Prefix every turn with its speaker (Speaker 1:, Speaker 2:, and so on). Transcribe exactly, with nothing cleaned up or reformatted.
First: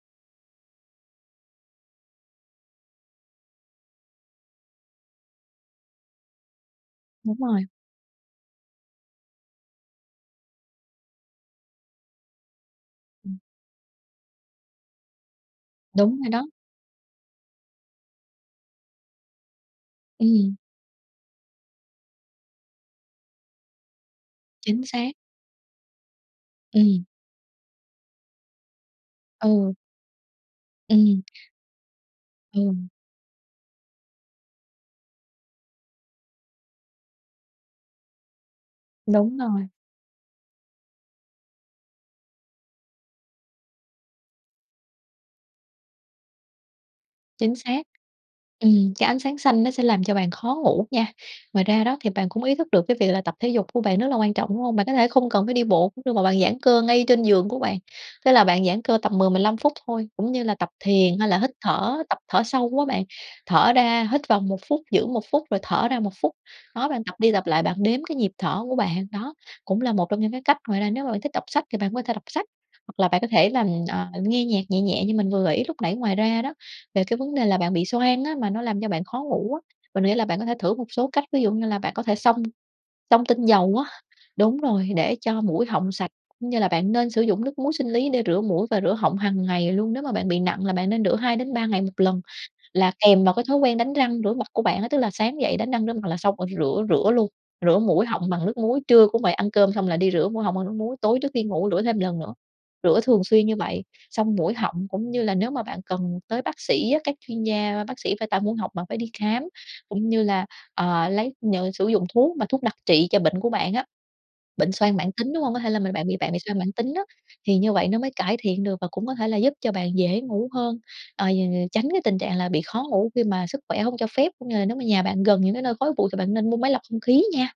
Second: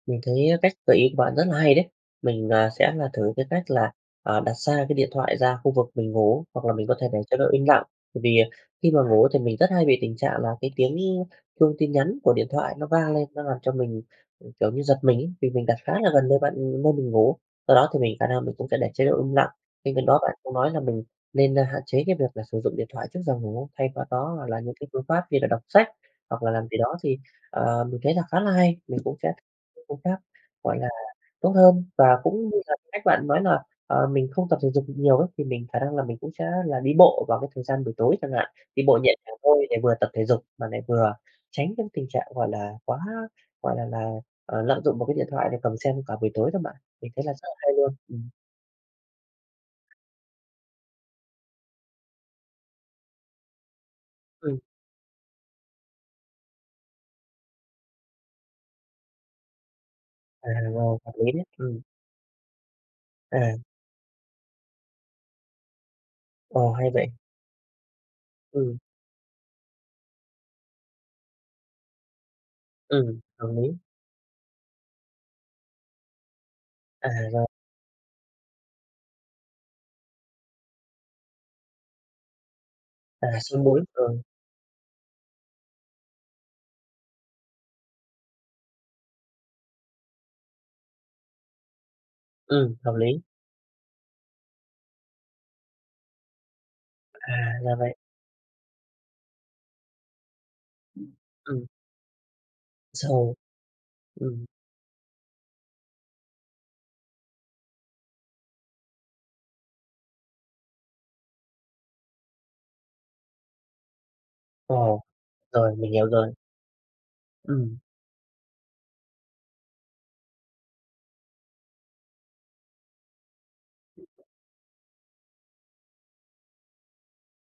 Speaker 1: Mình thấy cách gợi ý của bạn rất là hay đấy. Mình, ờ, sẽ là thử cái cách là, ờ, đặt xa cái điện thoại ra khu vực mình ngủ hoặc là mình có thể để
Speaker 2: Đúng
Speaker 1: chế độ
Speaker 2: rồi.
Speaker 1: im lặng. Bởi vì khi mà ngủ thì mình rất hay bị tình trạng là cái tiếng chuông tin nhắn của điện thoại nó vang lên,
Speaker 2: Ừm.
Speaker 1: nó làm cho mình, ừm, kiểu như, giật mình ấy, vì mình đặt khá là
Speaker 2: Đúng
Speaker 1: gần
Speaker 2: rồi
Speaker 1: nơi
Speaker 2: đó.
Speaker 1: bạn nơi mình ngủ. Do đó thì mình khả năng mình cũng sẽ để chế độ im lặng. Bên cạnh đó bạn cũng
Speaker 2: Ừm.
Speaker 1: nói là mình nên, à, hạn chế cái việc là sử dụng điện thoại trước giờ ngủ, thay vào đó hoặc là những
Speaker 2: Chính
Speaker 1: cái phương
Speaker 2: xác.
Speaker 1: pháp như là đọc sách, hoặc là làm gì đó,
Speaker 2: Ừm.
Speaker 1: thì, ờ, mình thấy là khá là hay, mình cũng sẽ
Speaker 2: Ừ.
Speaker 1: cũng khác, gọi là,
Speaker 2: Ừm.
Speaker 1: tốt hơn. Và cũng như là
Speaker 2: Ừm.
Speaker 1: cách bạn nói là, ờ, mình không tập thể dục được nhiều ấy, thì mình khả năng là mình cũng sẽ là đi bộ vào cái thời gian buổi tối chẳng hạn, đi bộ nhẹ nhàng
Speaker 2: Đúng
Speaker 1: thôi
Speaker 2: rồi.
Speaker 1: để vừa tập thể dục mà lại vừa tránh những tình trạng, gọi là, quá, gọi là là, ờ, lạm dụng vào cái điện thoại để cầm xem cả buổi tối đó bạn. Mình thấy là rất là
Speaker 2: Chính
Speaker 1: hay
Speaker 2: xác.
Speaker 1: luôn! Ừm.
Speaker 2: Ừm, cái ánh sáng xanh nó sẽ làm cho bạn khó ngủ nha. Ngoài ra đó thì bạn cũng ý thức được cái việc là tập thể dục của bạn rất là quan trọng, đúng
Speaker 1: Ừm.
Speaker 2: hông? Bạn có thể không cần phải đi bộ cũng được, mà bạn giãn cơ ngay trên giường của bạn. Thế là bạn giãn cơ tầm mười mười lăm phút thôi, cũng như
Speaker 1: À,
Speaker 2: là tập
Speaker 1: rồi, hợp
Speaker 2: thiền, hay
Speaker 1: lý
Speaker 2: là
Speaker 1: nhé.
Speaker 2: hít
Speaker 1: Ừm.
Speaker 2: thở, tập thở sâu á bạn,
Speaker 1: À!
Speaker 2: thở ra hít vào một phút, giữ một phút rồi thở ra một phút.
Speaker 1: Ồ!
Speaker 2: Đó,
Speaker 1: Hay
Speaker 2: bạn
Speaker 1: vậy!
Speaker 2: tập đi tập lại, bạn đếm cái nhịp thở của
Speaker 1: Ừm.
Speaker 2: bạn, đó cũng là một trong những cái cách. Ngoài ra, nếu mà bạn thích đọc sách thì bạn cũng có thể đọc sách, hoặc là
Speaker 1: Ừm,
Speaker 2: bạn có
Speaker 1: hợp
Speaker 2: thể làm,
Speaker 1: lý.
Speaker 2: ờ, nghe nhạc nhẹ nhẹ như mình vừa gợi ý lúc nãy. Ngoài ra đó, về
Speaker 1: À,
Speaker 2: cái vấn đề
Speaker 1: rồi.
Speaker 2: là bạn bị xoang á, mà nó làm cho bạn khó ngủ á, mình nghĩ là bạn có thể thử một số cách, ví dụ như là bạn có thể xông xông
Speaker 1: À,
Speaker 2: tinh
Speaker 1: xông
Speaker 2: dầu
Speaker 1: mũi,
Speaker 2: á
Speaker 1: rồi.
Speaker 2: đúng rồi, để cho mũi họng sạch, cũng như là bạn nên sử dụng nước muối sinh lý để rửa mũi và rửa họng hằng ngày luôn. Nếu mà bạn bị nặng là bạn nên rửa hai đến ba ngày một lần,
Speaker 1: Ừm,
Speaker 2: là
Speaker 1: hợp lý!
Speaker 2: kèm vào cái thói quen đánh răng rửa mặt của bạn á. Tức là sáng dậy đánh răng rửa mặt là xong rồi thì rửa rửa luôn,
Speaker 1: À! Ra
Speaker 2: rửa
Speaker 1: vậy!
Speaker 2: mũi họng bằng nước muối, trưa cũng vậy, ăn cơm xong là đi rửa mũi họng bằng nước muối, tối trước đi
Speaker 1: Ừm.
Speaker 2: ngủ rửa thêm lần nữa. Rửa thường
Speaker 1: Sầu
Speaker 2: xuyên như vậy, xông
Speaker 1: ừm.
Speaker 2: mũi họng, cũng như là nếu mà bạn cần tới bác sĩ á, các chuyên gia, bác sĩ về tai mũi họng, bạn phải đi khám, cũng như là, ờ, lấy, ờ, sử dụng thuốc mà thuốc đặc trị cho bệnh của bạn á, bệnh xoang
Speaker 1: Ồ!
Speaker 2: mãn tính, đúng hông? Có thể
Speaker 1: Rồi,
Speaker 2: là m
Speaker 1: mình hiểu
Speaker 2: bạn bị bạn
Speaker 1: rồi.
Speaker 2: bị xoang mãn tính đó, thì như
Speaker 1: Ừm.
Speaker 2: vậy nó mới cải thiện được và cũng có thể là giúp cho bạn dễ ngủ hơn. Ờ, tránh cái tình trạng là bị khó ngủ khi mà sức khỏe hông cho phép, cũng như là nếu mà nhà bạn gần những cái nơi khói bụi thì bạn nên mua máy lọc không khí nha.